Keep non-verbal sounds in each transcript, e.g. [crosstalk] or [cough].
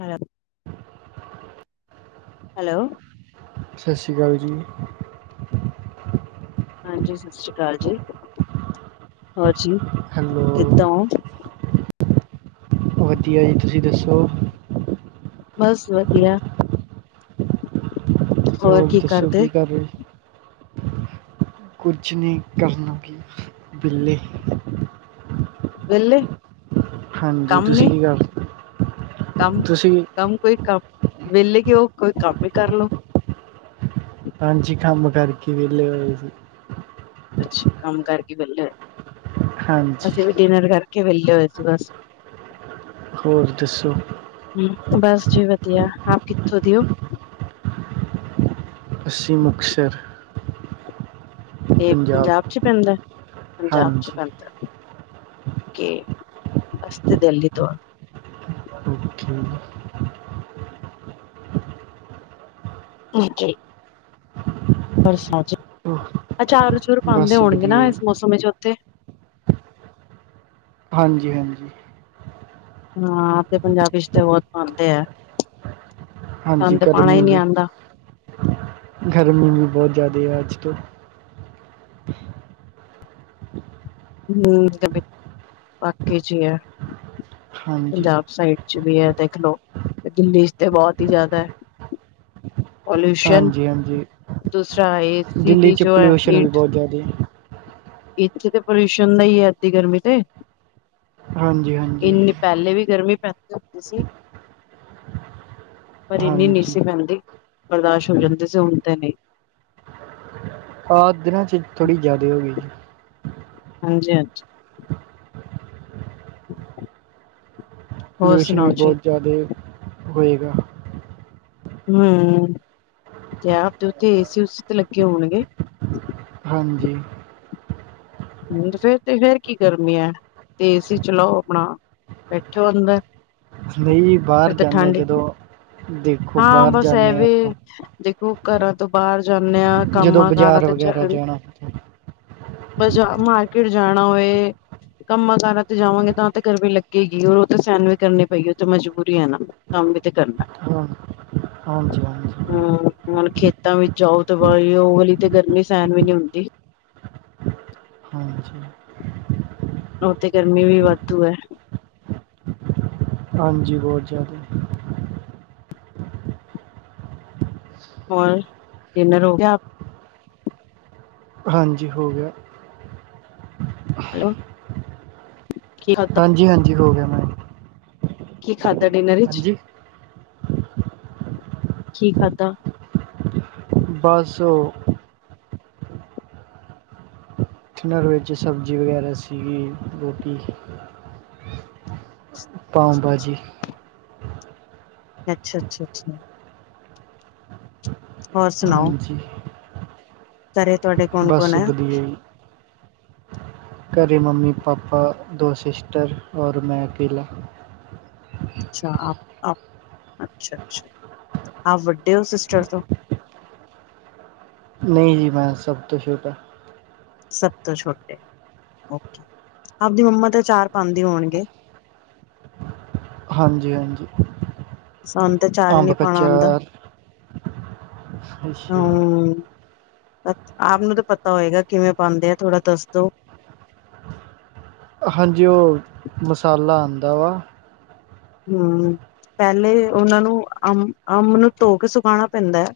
Hello [unintelligible] hello ਸਤਿ ਸ੍ਰੀ ਅਕਾਲ ਜੀ ਹਾਂਜੀ, ਸਤਿ ਸ਼੍ਰੀ ਅਕਾਲ ਜੀ, ਹੋਰ ਜੀ ਹੈਲੋ ਕਿੱਦਾਂ ਹੋ ਵਧੀਆ ਜੀ, ਤੁਸੀਂ ਦੱਸੋ ਬਸ ਵਧੀਆ ਹੋਰ ਦੱਸੋ, ਕੀ ਕਰ ਰਹੇ ਔ ਕੁਝ ਨੀ, ਕਰਨਾ ਕੀ, ਵੇਲੇੇ ਵੈਲੇ ਹਾਂਜੀ, ਤੁਸੀਂ ਕੀ ਕਰ ਰੇ, ਕੰਮ ਤੁਸੀਂ ਕੰਮ ਕੋਈ ਕੰਮ, ਵਿੇਲੇ ਕਿਉਂ, ਕੋਈ ਕੰਮ ਹੀ ਕਰ ਲੋ ਹਾਂਜੀ, ਕੰਮ ਕਰਕੇ ਵੇਹਲੇ ਹੋਏ ਸੀ ਅੱਛਾ ਕੰਮ ਕਰਕੇ ਵੇਲੇ ਹੋਏ ਸੀ, ਹਾਂਜੀ ਅਸੀਂ ਵੀ ਡਿਨਰ ਕਰਕੇ ਵੇਹਲੇ ਹੋਏ ਸੀ ਬਸ ਹੋਰ ਦੱਸੋ ਹੂ, ਬਸ ਜੀ ਵਧੀਆ, ਆਪ ਕਿੱਥੋਂ ਦਿਓ ਅਸੀ ਮੁਕਤਸਰ ਏ ਪੰਜਾਬ ਚ ਪੈਂਦਾ, ਪੰਜਾਬ ਚ ਹਾਂਜੀ ਪੈਂਦਾ ਕੀ, ਅਸੀ ਤੇ ਦਿੱਲੀ ਤੋਂ ਆ ਹ [inaudible] ਹਾਂਜੀ ਬਰਸਾਤ ਚ, ਓਹ ਅਚਾਰ ਅਚੂਰ ਪਾਉਦੇ ਬਸ ਹੋਣਗੇ ਨਾ ਵਧੀਆ ਜੀ ਇਸ ਮੌਸਮ ਵਿੱਚ ਉੱਥੇ ਹਾਂਜੀ ਹਾਂਜੀ ਹਾਂ ਆਪਣੇ ਪੰਜਾਬ ਇਚ ਤੇ ਬਹੁਤ ਪਾਂਦੇ ਐ, ਹਾਂਜੀ ਸਾਨ ਤੇ ਪਾਉਣਾ ਗਰਮੀ ਹੀ ਨੀ ਵੀ ਆਂਦਾ ਗਰਮੀ ਵੀ ਬਹੁਤ ਜ਼ਾਦੀ ਐ, ਅੱਜ ਤੋਂ ਹੂ, ਬਾਕੀ ਚ ਏ ਹੈ, ਹਾਂਜੀ ਪੰਜਾਬ ਸਾਈਡ ਵੀ ਹੈ ਦੇਖਲੋ, ਦਿੱਲੀ ਚ ਤੇ ਬਹੁਤ ਹੀ ਜ਼ਾਦਾ ਐ। ਪੋਲਿਊਸ਼ਨ, ਹਾਂਜੀ ਹਾਂਜੀ ਦੂਸਰਾ ਏ ਸੀ ਦਿੱਲੀ ਦੀ 'ਚ ਜੋ ਹੈ, ਪੋਲਿਊਸ਼ਨ ਵੀ ਹੀਟ ਬਹੁਤ ਜ਼ਿਆਦਾ ਹੈ। ਇੱਥੇ ਤਾਂ ਪੋਲਿਊਸ਼ਨ ਦਾ ਈ ਏ, ਅੱਧੀ ਗਰਮੀ ਤੇ ਹਾਂਜੀ, ਹਾਂਜੀ ਪਹਲੇ ਵੀ ਗਰਮੀ ਪੈਂਦੀ ਹੁੰਦੀ ਸੀ ਪਰ ਇੰਨੀ ਨੀ ਹਾਂਜੀ ਸੀ ਪੈਂਦੀ, ਬਰਦਾਸ਼ ਹੋ ਜਾਂਦੀ ਸੀ, ਹੁਣ ਤੇ ਨੀ ਆ ਦਿਨਾਂ ਚ ਥੋੜ੍ਹੀ ਜਾਦਾ ਈ ਹੋ ਗੀ, ਜੀ ਹਾਂਜੀ, ਹਾਂਜੀ ਹੋਰ ਪੋਲਿਊਸ਼ਨ ਵੀ ਸੁਣਾਓ ਜੀ ਬਹੁਤ ਜ਼ਾਦੇ ਹੋਏਗਾ ਹੂੰ, ਤੇ ਆਪ ਉੱਥੇ ਏ ਸੀ, ਉ ਸੀ ਤੇ ਲੱਗੇ ਹੋਣਗੇ ਹਾਂਜੀ ਹੂ, ਫੇਰ ਤੇ ਫੇਰ ਕੀ ਗਰਮੀ ਐ, ਏ ਸੀ ਚਲਾਓ ਆਪਣਾ ਬੈਠੋ ਅੰਦਰ ਨਈ ਬਾਹਰ ਫਿਰ ਤੇ ਜਾਂ ਨੇ ਠੰਡ ਜਦੋਂ, ਦੇਖੋ ਹਾਂ ਬਾਹਰ ਬਸ ਜਾਂਨੇ ਆ ਐਵੇ ਆਪਾਂ ਦੇਖੋ ਘਰਾਂ ਤੋਂ ਬਾਹਰ ਜਾਂਨੇ ਆ ਜਦੋਂ ਕੰਮਾਂ ਕਾਰਾਂ ਬਾਜ਼ਾਰ ਤੇ [inaudible] ਬਾਜ਼ਾਰ ਮਾਰਕੇਟ ਜਾਣਾ ਓਏ ਕੰਮਾਂ ਕਾਰਾਂ ਤੇ ਜਾਵਾਂਗੇ ਤਾਂ ਤੇ ਗਰਮੀ ਲੱਗੇਗੀ ਉਹ ਤਾਂ ਸਾਨੂੰ ਵੀ ਕਰਨੀ ਪਏ ਗੀ ਉਹ ਤਾ ਮਜਬੂਰੀ ਏ ਨਾ ਕੰਮ ਤੇ ਕਰਨਾ ਹਾਂ ਹਾਂਜੀ, ਹਾਂਜੀ ਹੂ ਹੁਣ ਖੇਤਾਂ ਵਿੱਚ ਆਓ ਤੇ ਵਾਲੀ ਉਹ ਵਾਲੀ ਤੇ ਗਰਮੀ ਸੇਹਣ ਵੀ ਨੀ ਹੁੰਦੀ ਹਾਂਜੀ ਉਥੇ ਗਰਮੀ ਵੀ ਵਾਧੂ ਏ ਹਾਂਜੀ ਬਹੁਤ ਜਿਆਦਾ ਹੋਰ ਡਿਨਰ ਹੋ ਗਿਆ ਹਾਂਜੀ ਹੋ ਗਿਆ ਹੈਲੋ ਕੀ ਖਾਧਾ ਹਾਂਜੀ ਹਾਂਜੀ ਹੋ ਗਿਆ ਮੈਂ ਕੀ ਖਾਦਾ ਡਿਨਰ ਵਿੱਚ ਹਾਂਜੀ ਕੀ ਖਾਦਾ ਬਸ ਹੋ ਉਨਾ ਵਿੱਚ ਸਬਜ਼ੀ ਵਗੈਰਾ ਸੀਗੀ ਰੋਟੀ। ਪਾਓ ਭਾਜੀ, ਅੱਛਾ-ਅੱਛਾ ਅੱਛਾ, ਹੋਰ ਸੁਣਾਓ? ਹਾਂਜੀ ਘਰੇ ਤੁਹਾਡੇ ਕੌਣ ਕੌਣ ਬਸ ਹੈ ਵਧੀਆ ਜੀ। ਘਰੇ ਮੰਮੀ ਪਾਪਾ ਦੋ ਸਿਸਟਰ ਔਰ ਮੈਂ ਅਕੇਲਾ। ਅੱਛਾ ਅੱਛਾ, ਅੱਛਾ ਆਪ ਵੱਡੇ ਹੋ ਸਿਸਟਰ ਤੋਂ ਨਹੀਂ ਜੀ ਮੈਂ ਸਭ ਤੋਂ ਛੋਟਾ। ਸਭ ਤੋਂ ਛੋਟੇ ਓਕੇ ਆਪਦੀ ਮੰਮਾ ਤੇ ਚਾਰ ਪਾਂਦੇ ਹੋਣਗੇ। ਹਾਂਜੀ ਹਾਂਜੀ, ਸਾਨੂੰ ਤੇ ਚਾਰ ਹੀ ਅੰਬ ਨੀ ਪਾਣਾ ਆਉਂਦਾ ਕਚਾਰ ਅੱਛਾ ਜੀ। ਹੂ,,, ਆਪ ਨੂੰ ਤਾਂ ਪਤਾ ਹੋਏਗਾ ਕਿਵੇਂ ਪਾਉਂਦੇ ਆ ਥੋੜਾ ਦੱਸ ਦੋ ਹਾਂਜੀ ਉਹ ਮਸਾਲਾ ਆਉਂਦਾ ਵਾ। ਹੂ ਪਹਿਲੇ ਉਨਾਂ ਨੂੰ ਅੰਬ ਨੂੰ ਧੋ ਕੇ ਸੁਕਾਉਣਾ ਪੈਂਦਾ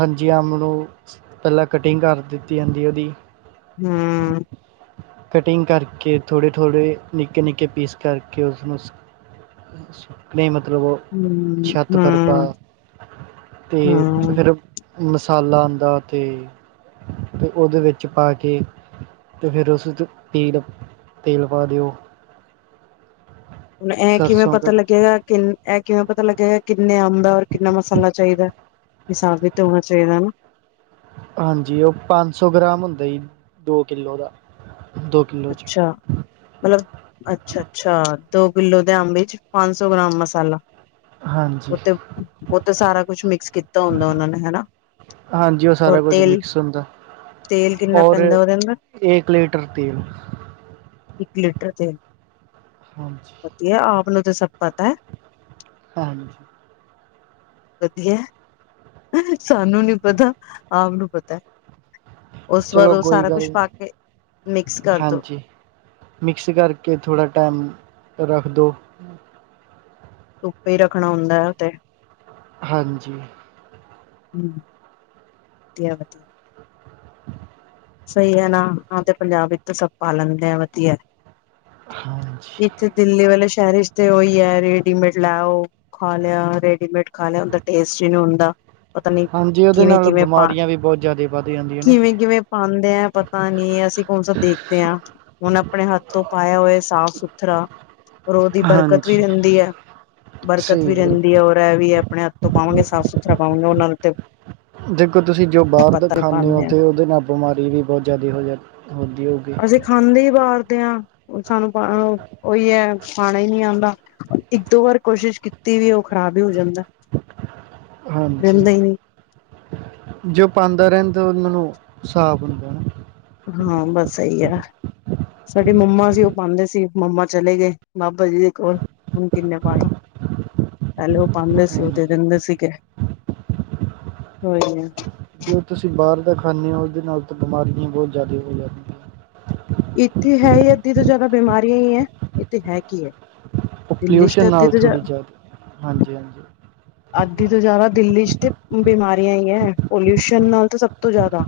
ਹਾਂਜੀ ਅੰਬ ਨੂੰ ਪਹਿਲਾਂ ਕਟਿੰਗ ਕਰ ਦਿੱਤੀ ਜਾਂਦੀ ਉਦੀ ਹੂ,,, ਕਟਿੰਗ ਕਰਕੇ ਥੋੜੇ ਥੋੜੇ ਨਿੱਕੇ ਨਿੱਕੇ ਪੀਸ ਕਰਕੇ ਉਸਨੂੰ ਨਹੀਂ ਮਤਲਬ ਉਹ ਹਮ ਛੱਤ ਪਰ ਪਾ ਹਮ ਤੇ ਹਮ ਫਿਰ ਮਸਾਲਾ ਆਂਦਾ ਤੇ ਤੇ ਉਹਦੇ ਵਿੱਚ ਪਾ ਕੇ ਤੇ ਫਿਰ ਉਸ ਠੀਕ ਹੈ ਤੇਲ ਪਾ ਦਿਓ। ਹੁਣ ਇਹ ਕਿਵੇਂ ਸਰਸੋਂ ਦਾ ਪਤਾ ਲੱਗੇਗਾ ਕਿੰਨਾ। ਇਹ ਕਿਵੇਂ ਪਤਾ ਲੱਗੇਗਾ ਕਿੰਨੇ ਅੰਬ ਹੈ ਔਰ ਕਿੰਨਾ ਮਸਾਲਾ ਚਾਹੀਦਾ ਹਿਸਾਬ ਵੀ ਹੋਣਾ ਚਾਹੀਦਾ ਹਨਾ। ਹਾਂਜੀ, ਉਹ ਪੰਜ ਸੌ ਗ੍ਰਾਮ ਹੁੰਦਾ ਜੀ ਦੋ ਕਿੱਲੋ ਦਾ ਦੋ। ਕਿੱਲੋ 'ਚ ਅੱਛਾ ਮਤਲਬ ਅੱਛਾ ਅੱਛਾ, ਦੋ ਕਿੱਲੋ ਦੇ ਅੰਬ ਚ ਪੰਜ ਸੌ ਗ੍ਰਾਮ ਮਸਾਲਾ ਹਾਂਜੀ ਉਹ ਤੇ ਉਹ ਤੇ ਸਾਰਾ ਕੁਛ ਮਿਕਸ ਕੀਤਾ ਹੁੰਦਾ ਉਹਨਾਂ ਨੇ ਹਨਾ। ਹਾਂਜੀ, ਉਹ ਸਾਰਾ ਹੋਰ ਕੁਝ ਤੇਲ ਮਿਕਸ ਹੁੰਦਾ ਤੇਲ ਕਿੰਨਾ ਹੋਰ ਪੈਂਦਾ ਉਹਦੇ ਅੰਦਰ ਇੱਕ ਲੀਟਰ ਤੇਲ ਇੱਕ ਲੀਟਰ ਤੇਲ ਅੱਛਾ। ਵਧੀਆ ਆਪ ਨੂੰ ਤਾਂ ਸਭ ਪਤਾ ਹੈ। ਹਾਂਜੀ, ਵਧੀਆ ਸਾਨੂੰ ਨੀ ਪਤਾ ਆਪ ਨੂੰ ਪਤਾ ਉਸ ਬਾਅਦ ਚਲੋ ਉਹ ਕੋਈ ਸਾਰਾ ਗੱਲ ਕੁਛ ਨੀ ਪਾ ਕੇ ਮਿਕਸ ਕਰਦੋ। ਹਾਂਜੀ ਮਿਕਸ ਕਰਕੇ ਥੋੜ੍ਹਾ ਟਾਈਮ ਰੱਖ ਦੋ। ਧੁੱਪੇ ਹੀ ਰੱਖਣਾ ਹੁੰਦਾ ਹੈ ਉ ਤੇ ਹਾਂਜੀ ਹੂੰ ਵਧੀਆ-ਵਧੀਆ ਸਹੀ ਹੈ ਨਾ ਹਾਂ ਤੇ ਪੰਜਾਬ ਵਿੱਚ ਸਭ ਪਾ ਲੈਂਦੇ ਆ ਵਧੀਆ। ਹਾਂਜੀ ਇੱਥੇ ਦਿੱਲੀ ਵਾਲੇ ਸ਼ਹਿਰ ਵਿਚ ਤੇ ਉਹੀ ਹੈ ਰੇਡੀਮੇਡ ਲੈ ਆਓ। ਖਾ ਲਿਆ ਰੈਡੀਮੇਡ ਖਾ ਲਿਆ ਉਹਦਾ ਟੇਸਟ ਹੀ ਨਹੀਂ ਹੁੰਦਾ। ਪਤਾ ਨੀ ਹਾਂਜੀ ਉਹਦੇ ਕਿਵੇਂ- ਨਾਲ ਕਿਵੇਂ ਪਾ ਬਿਮਾਰੀਆਂ ਵੀ ਬਹੁਤ ਜ਼ਿਆਦਾ ਵੱਧ ਜਾਂਦੀਆਂ ਨੇ ਕਿਵੇਂ -ਕਿਵੇਂ ਪਾਂਦੇ ਆ ਪਤਾ ਨੀ ਅਸੀਂ ਕੌਣ ਸਾ ਦੇਖਦੇ ਹਾਂ। ਹੁਣ ਆਪਣੇ ਹੱਥ ਤੋਂ ਪਾਇਆ ਹੋਇਆ ਸਾਫ਼ ਸੁਥਰਾ ਔਰ ਉਹਦੀ ਬਰਕਤ ਵੀ ਹਾਂਜੀ ਰਹਿੰਦੀ ਹੈ ਬਰਕਤ ਸਹੀ ਵੀ ਗੱਲ ਰਹਿੰਦੀ ਹੈ ਔਰ ਮੈਂ ਵੀ ਆਪਣੇ ਹੱਥ ਤੋਂ ਪਾਵਾਂਗੇ ਸਾਫ਼ ਸੁਥਰਾ ਪਾਵਾਂਗੇ ਉਹਨਾਂ ਦੇ ਦੇਖੋ ਤੁਸੀਂ ਜੋ ਬਾਹਰ ਦਾ ਖਾਂਣੇ ਹੋ ਪਾਂਦੇ ਆ। ਤਾਂ ਉਹਦੇ ਨਾਲ ਬਿਮਾਰੀ ਵੀ ਬਹੁਤ ਜ਼ਿਆਦਾ ਹੋ ਜਾ ਹੁੰਦੀ ਹੋਗੀ। ਤੇ ਖਾਂਣੇ ਹੀ ਬਾਹਰ ਦੇ ਹਾਂ ਸਾਨੂੰ ਉਹੀ ਹੈ ਖਾਣਾ ਹੀ ਨਹੀਂ ਆਂਦਾ। ਇੱਕ ਦੋ ਵਾਰ ਕੋਸ਼ਿਸ਼ ਕੀਤੀ ਵੀ ਉਹ ਖ਼ਰਾਬ ਹੀ ਹੋ ਜਾਂਦਾ। ਹਾਂਜੀ ਰਹਿੰਦਾ ਈ ਨੀ ਜੋ ਪਾਂਦਾ ਰਹਿਣ ਤਾਂ ਉਹਨਾਂ ਨੂੰ ਸਾਬ ਹੁੰਦਾ। ਹਾਂ ਬਸ ਸਹੀ ਹੈ। ਸਾਡੇ ਮੰਮਾ ਸੀ ਉਹ ਪਾਂਦੇ ਸੀ ਮੰਮਾ ਚਲੇ ਗਏ ਬਾਬਾ ਜੀ ਦੇ ਕੋਲ ਹੁਣ ਕਿੰਨੇ ਪਾਣਾ ਪਹਿਲੇ ਉਹ ਪਾਂਦੇ ਸੀ ਉਹ ਤੇ ਹਾਂਜੀ ਦਿੰਦੇ ਸੀਗੇ। ਕੋਈ ਨਾ ਜੋ ਤੁਸੀਂ ਬਾਹਰ ਦਾ ਖਾਂਣੇ ਹੋ ਉਹਦੇ ਨਾਲ ਤਾਂ ਬਿਮਾਰੀਆਂ ਬਹੁਤ ਜ਼ਿਆਦਾ ਹੋ ਜਾਂਦੀਆਂ। ਇੱਥੇ ਹੈ ਹੀ ਅੱਧੀ ਤੋਂ ਜ਼ਿਆਦਾ ਬਿਮਾਰੀਆਂ ਹੀ ਹੈ ਇੱਥੇ ਹੈ ਕੀ ਹੈ। ਉਹ ਦਿੱਲੀ ਚ ਪੋਲਿਊਸ਼ਨ ਤਾਂ ਅੱਧੀ ਨਾਲ ਤੋਂ ਥੋੜ੍ਹੀ ਜ਼ਿਆਦਾ ਹਾਂਜੀ- ਹਾਂਜੀ। ਅੱਧੀ ਤੋਂ ਜ਼ਿਆਦਾ ਦਿੱਲੀ 'ਚ ਤੇ ਬਿਮਾਰੀਆਂ ਹੀ ਹੈ ਪੋਲਿਊਸ਼ਨ ਨਾਲ ਤਾਂ ਸਭ ਤੋਂ ਜ਼ਿਆਦਾ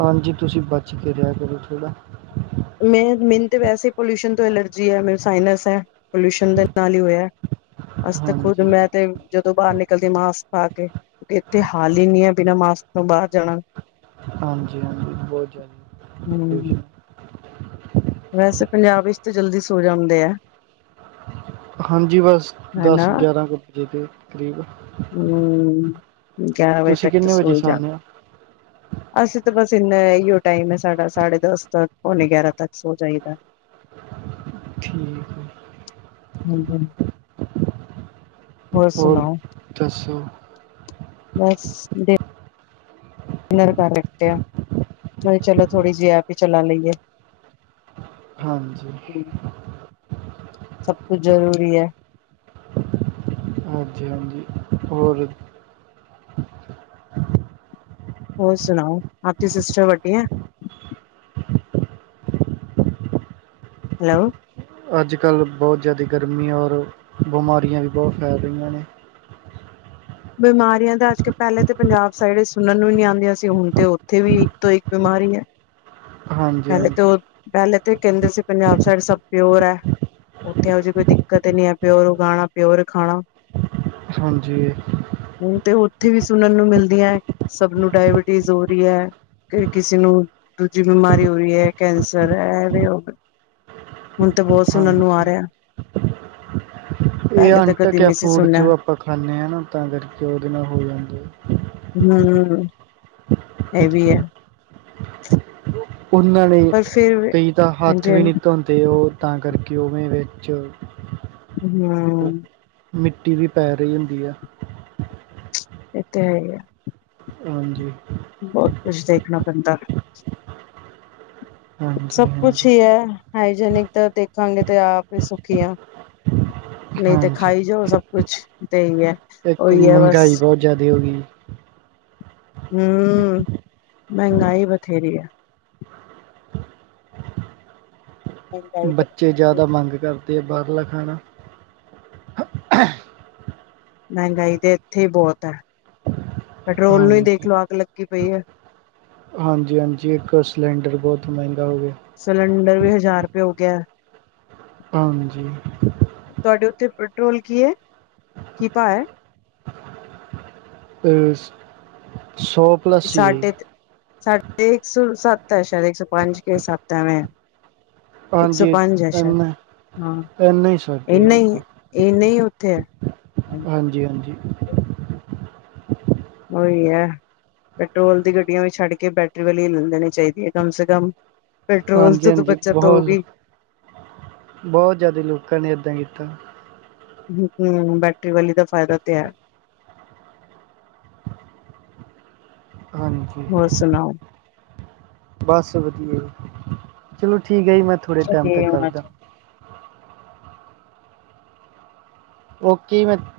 ਹਾਂਜੀ ਤੁਸੀਂ ਬਚ ਕੇ ਰਿਹਾ ਕਰੋ ਥੋੜ੍ਹਾ। ਮੈਂ ਮੈਨੂੰ ਤਾਂ ਵੈਸੇ ਪੋਲਿਊਸ਼ਨ ਤੋਂ ਐਲਰਜੀ ਹੈ ਮੇ ਸਾਇਨਸ ਹੈ ਪੋਲਿਊਸ਼ਨ ਦੇ ਨਾਲ ਹੀ ਹੋਇਆ। ਅਸੀ ਤੇ ਖੁਦ ਹਾਂਜੀ ਮੈਂ ਤੇ ਜਦੋਂ ਬਾਹਰ ਨਿਕਲਦੀ ਮਾਸਕ ਪਾ ਕੇ ਇੱਥੇ ਹਾਲ ਹੀ ਨੀ ਹੈ ਬਿਨਾਂ ਮਾਸਕ ਤੋਂ ਬਾਹਰ ਜਾਣਾ। ਹਾਂਜੀ- ਹਾਂਜੀ ਬਹੁਤ ਹਮ ਜ਼ਿਆਦਾ ਵੈਸੇ ਪੰਜਾਬ ਵਿੱਚ ਤਾਂ ਜਲਦੀ ਸੋ ਜਾਂਦੇ ਆ। ਹਾਂਜੀ ਬਸ ਦਸ ਹਨਾ ਗਿਆਰਾਂ ਕੁ ਵਜੇ ਦੇ ਕਰੀਬ ਹੂੰ ਗਿਆਰਾਂ ਵਜੇ ਤੁਸੀਂ ਤੱਕ ਤਾਂ ਕਿੰਨੇ ਵਜੇ ਸੋ ਜਾਂਦੇ। ਸੌਂਦੇ ਹੋ ਅਸੀਂ ਤਾਂ ਬਸ ਇੰਨਾ ਇਹੀਓ ਟਾਈਮ ਹੈ ਸਾਡਾ ਸਾਢੇ ਦਸ ਤ ਪੌਣੇ ਗਿਆਰਾਂ ਤੱਕ ਸ ਜਾਈਦਾ। ਠੀਕ ਆ। ਹਾਂਜੀ ਹੋਰ ਸੁਣਾਓ। ਦੱਸੋ। ਬਸ ਦੇਖ ਨਰ ਘਰ ਰੱਖਿਆ ਮੈਂ ਕਿਹਾ ਚਲੋ ਥੋੜ੍ਹੀ ਜਿਹੀ ਐਪ ਹੀ ਚਲਾ ਲਈਏ। ਹਾਂਜੀ ਸਭ ਕੁਛ ਜ਼ਰੂਰੀ ਹੈ। ਹਾਂਜੀ- ਹਾਂਜੀ ਹੋਰ ਹੋਰ ਸੁਣਾਓ ਆਪਦੀ ਸਿਸਟਰ ਵੱਡੀ ਆ। ਹੈਲੋ ਅੱਜ ਕੱਲ੍ਹ ਬਹੁਤ ਜ਼ਿਆਦਾ ਗਰਮੀ ਔਰ ਬਿਮਾਰੀਆਂ ਵੀ ਬਹੁਤ ਫੈਲ ਰਹੀਆਂ ਨੇ। ਬਿਮਾਰੀਆਂ ਦਾ ਅੱਜ ਕਲ ਪਹਿਲੇ ਤਾਂ ਪੰਜਾਬ ਸਾਈਡ ਸੁਣਨ ਨੂੰ ਨੀ ਆਉਂਦੀਆਂ ਸੀ ਹੁਣ ਤੇ ਉੱਥੇ ਵੀ ਇੱਕ ਤੋਂ ਇੱਕ ਬਿਮਾਰੀ ਹੈ। ਹਾਂਜੀ ਪਹਿਲੇ ਤੇ ਹਾਂਜੀ ਉਹ ਪਹਿਲੇ ਤਾਂ ਕਹਿੰਦੇ ਸੀ ਪੰਜਾਬ ਸਾਈਡ ਸਭ ਪਿਓਰ ਹੈ। ਉੱਥੇ ਇਹੋ ਜਿਹੀ ਕੋਈ ਦਿੱਕਤ ਨਹੀਂ ਹੈ ਪਿਓਰ ਉਗਾਉਣਾ ਪਿਓਰ ਖਾਣਾ ਹਾਂਜੀ। ਹੁਣ ਤੇ ਉੱਥੇ ਵੀ ਸੁਣਨ ਨੂੰ ਮਿਲਦੀਆਂ, ਸਭ ਨੂੰ ਡਾਇਬਿਟੀਜ਼ ਹੋ ਰਹੀ ਹੈ। ਫਿਰ ਕਿਸੇ ਨੂੰ ਦੂਜੀ ਬਿਮਾਰੀ ਕੈਂਸਰ ਐ ਵੈ ਹੁਣ ਤਾਂ ਬਹੁਤ ਸੁਣਨ ਨੂੰ ਆ ਹਾਂਜੀ ਰਿਹਾ [unintelligible] ਇਹ ਪਹਿਲੇ ਤਾਂ ਕਦੇ ਅੰਟਕ ਨਹੀਂ ਸੀ ਫੂਡ ਸੁਣਿਆ ਜੋ ਆਪਾਂ ਖਾਂਦੇ ਹਾਂ ਨਾ ਤਾਂ ਕਰਕੇ ਉਹਦੇ ਨਾਲ ਹੋ ਜਾਂਦੇ ਆ ਹਮ ਇਹ ਵੀ ਹੈ। ਉਹਨਾਂ ਨੇ, ਪਰ ਫਿਰ ਕਈ ਤਾਂ ਹੱਥ ਹਾਂਜੀ ਵੀ ਨਹੀਂ ਧੋਂਦੇ ਉਹ ਤਾਂ ਕਰਕੇ ਉਵੇਂ ਵਿੱਚ ਹਮ ਮਿੱਟੀ ਵੀ ਪੈ ਰਹੀ ਹੁੰਦੀ ਆ! ਇਹ ਤੇ ਹੈ ਹੀ ਆ ਹਾਂਜੀ। ਬਹੁਤ ਕੁਛ ਦੇਖਣਾ ਪੈਂਦਾ। ਹਾਂਜੀ ਸਭ ਕੁਛ ਹਾਂਜੀ ਹੀ ਹੈ ਹਾਈਜੇਨਿਕ ਤਾਂ ਦੇਖਾਂਗੇ ਤੇ ਆਪ ਹੀ ਸੁਖੀ ਹੈ ਨਹੀਂ ਤੇ ਹਾਂਜੀ ਖਾਈ ਜੋ ਸਭ ਕੁਛ, ਤੇ ਹੀ ਹੈ ਇੱਕ ਉਹੀ ਹੈ ਬਸ ਮਹਿੰਗਾਈ ਬਹੁਤ ਜਿਆਦਾ ਹੋ ਗਈ ਹਮ, ਮਹਿੰਗਾਈ ਬਥੇਰੀ ਹੈ ਬੱਚੇ ਮਹਿੰਗਾਈ ਜ਼ਿਆਦਾ ਮੰਗ ਕਰਦੇ ਆ ਬਾਹਰਲਾ ਖਾਣਾ ਮਹਿੰਗਾਈ ਤੇ ਇੱਥੇ ਹੀ ਬਹੁਤ ਹੈ, ਪੈਟਰੋਲ ਨੂੰ ਹੀ ਦੇਖ ਹਾਂਜੀ ਲਓ ਅਗ ਲੱਗੀ ਪਈ ਹੈ ਹਾਂਜੀ- ਹਾਂਜੀ ਇੱਕ ਸਿਲੰਡਰ ਬਹੁਤ ਮਹਿੰਗਾ ਹੋ ਗਿਆ ਸਿਲੰਡਰ ਵੀ ਹਜ਼ਾਰ ਰੁਪਏ ਹੋ ਗਿਆ ਹਾਂਜੀ ਤੁਹਾਡੇ ਉੱਤੇ ਪੈਟਰੋਲ ਕੀ ਹੈ, ਕੀ ਭਾਅ ਹੈ ਸੋਭ [unintelligible] ਸਾਡੇ ਸਾਡੇ ਇੱਕ ਸੌ ਸੱਤ ਹੈ ਸ਼ਾਇਦ ਇੱਕ ਸੌ ਪੰਜ ਕੇ ਸੱਤ ਹੈ ਐਵੇਂ ਆ ਇੱਕ ਸੌ ਹਾਂਜੀ ਪੰਜ ਸ਼ਾਇਦ ਇੰਨਾ ਹਾਂ ਇੰਨਾ ਹੀ ਸਾਡੇ ਇੰਨੇ ਹੀਂ ਹੋਊਗਾ ਇੰਨੇ ਹੀਂ ਉੱਥੇ ਹਾਂਜੀ- ਹਾਂਜੀ ਉਹੀ ਹੈ ਪੈਟਰੋਲ ਦੀ ਗੱਡੀਆਂ ਵੀ ਛੱਡ ਕੇ ਬੈਟਰੀ ਵਾਲੀ ਲੈ ਲੈਣੀ ਚਾਹੀਦੀ ਹੈ ਕਮ ਸੇ ਕਮ। ਪੈਟਰੋਲ ਹਾਂਜੀ ਤੋਂ ਹਾਂਜੀ ਬੱਚਤ ਬਹੁਤ ਹੋਊਗੀ ਬਹੁਤ ਜ਼ਿਆਦਾ ਲੋਕਾਂ ਨੇ ਏਦਾਂ ਕੀਤਾ। ਹਮ ਬੈਟਰੀ ਵਾਲੀ ਦਾ ਫਾਇਦਾ ਤੇ ਹੈ ਹਾਂਜੀ ਹੋਰ ਸੁਣਾਓ ਬਸ ਵਧੀਆ ਜੀ, ਚਲੋ ਠੀਕ ਹੈ ਜੀ ਮੈਂ ਥੋੜ੍ਹੇ ਟਾਈਮ ਅੱਗੇ ਤੱਕ ਹੋਣਾ ਕਰਦਾ ਚਾਹੀਦਾ ਉਹਓ ਕੀ ਮੈਂ [unintelligible]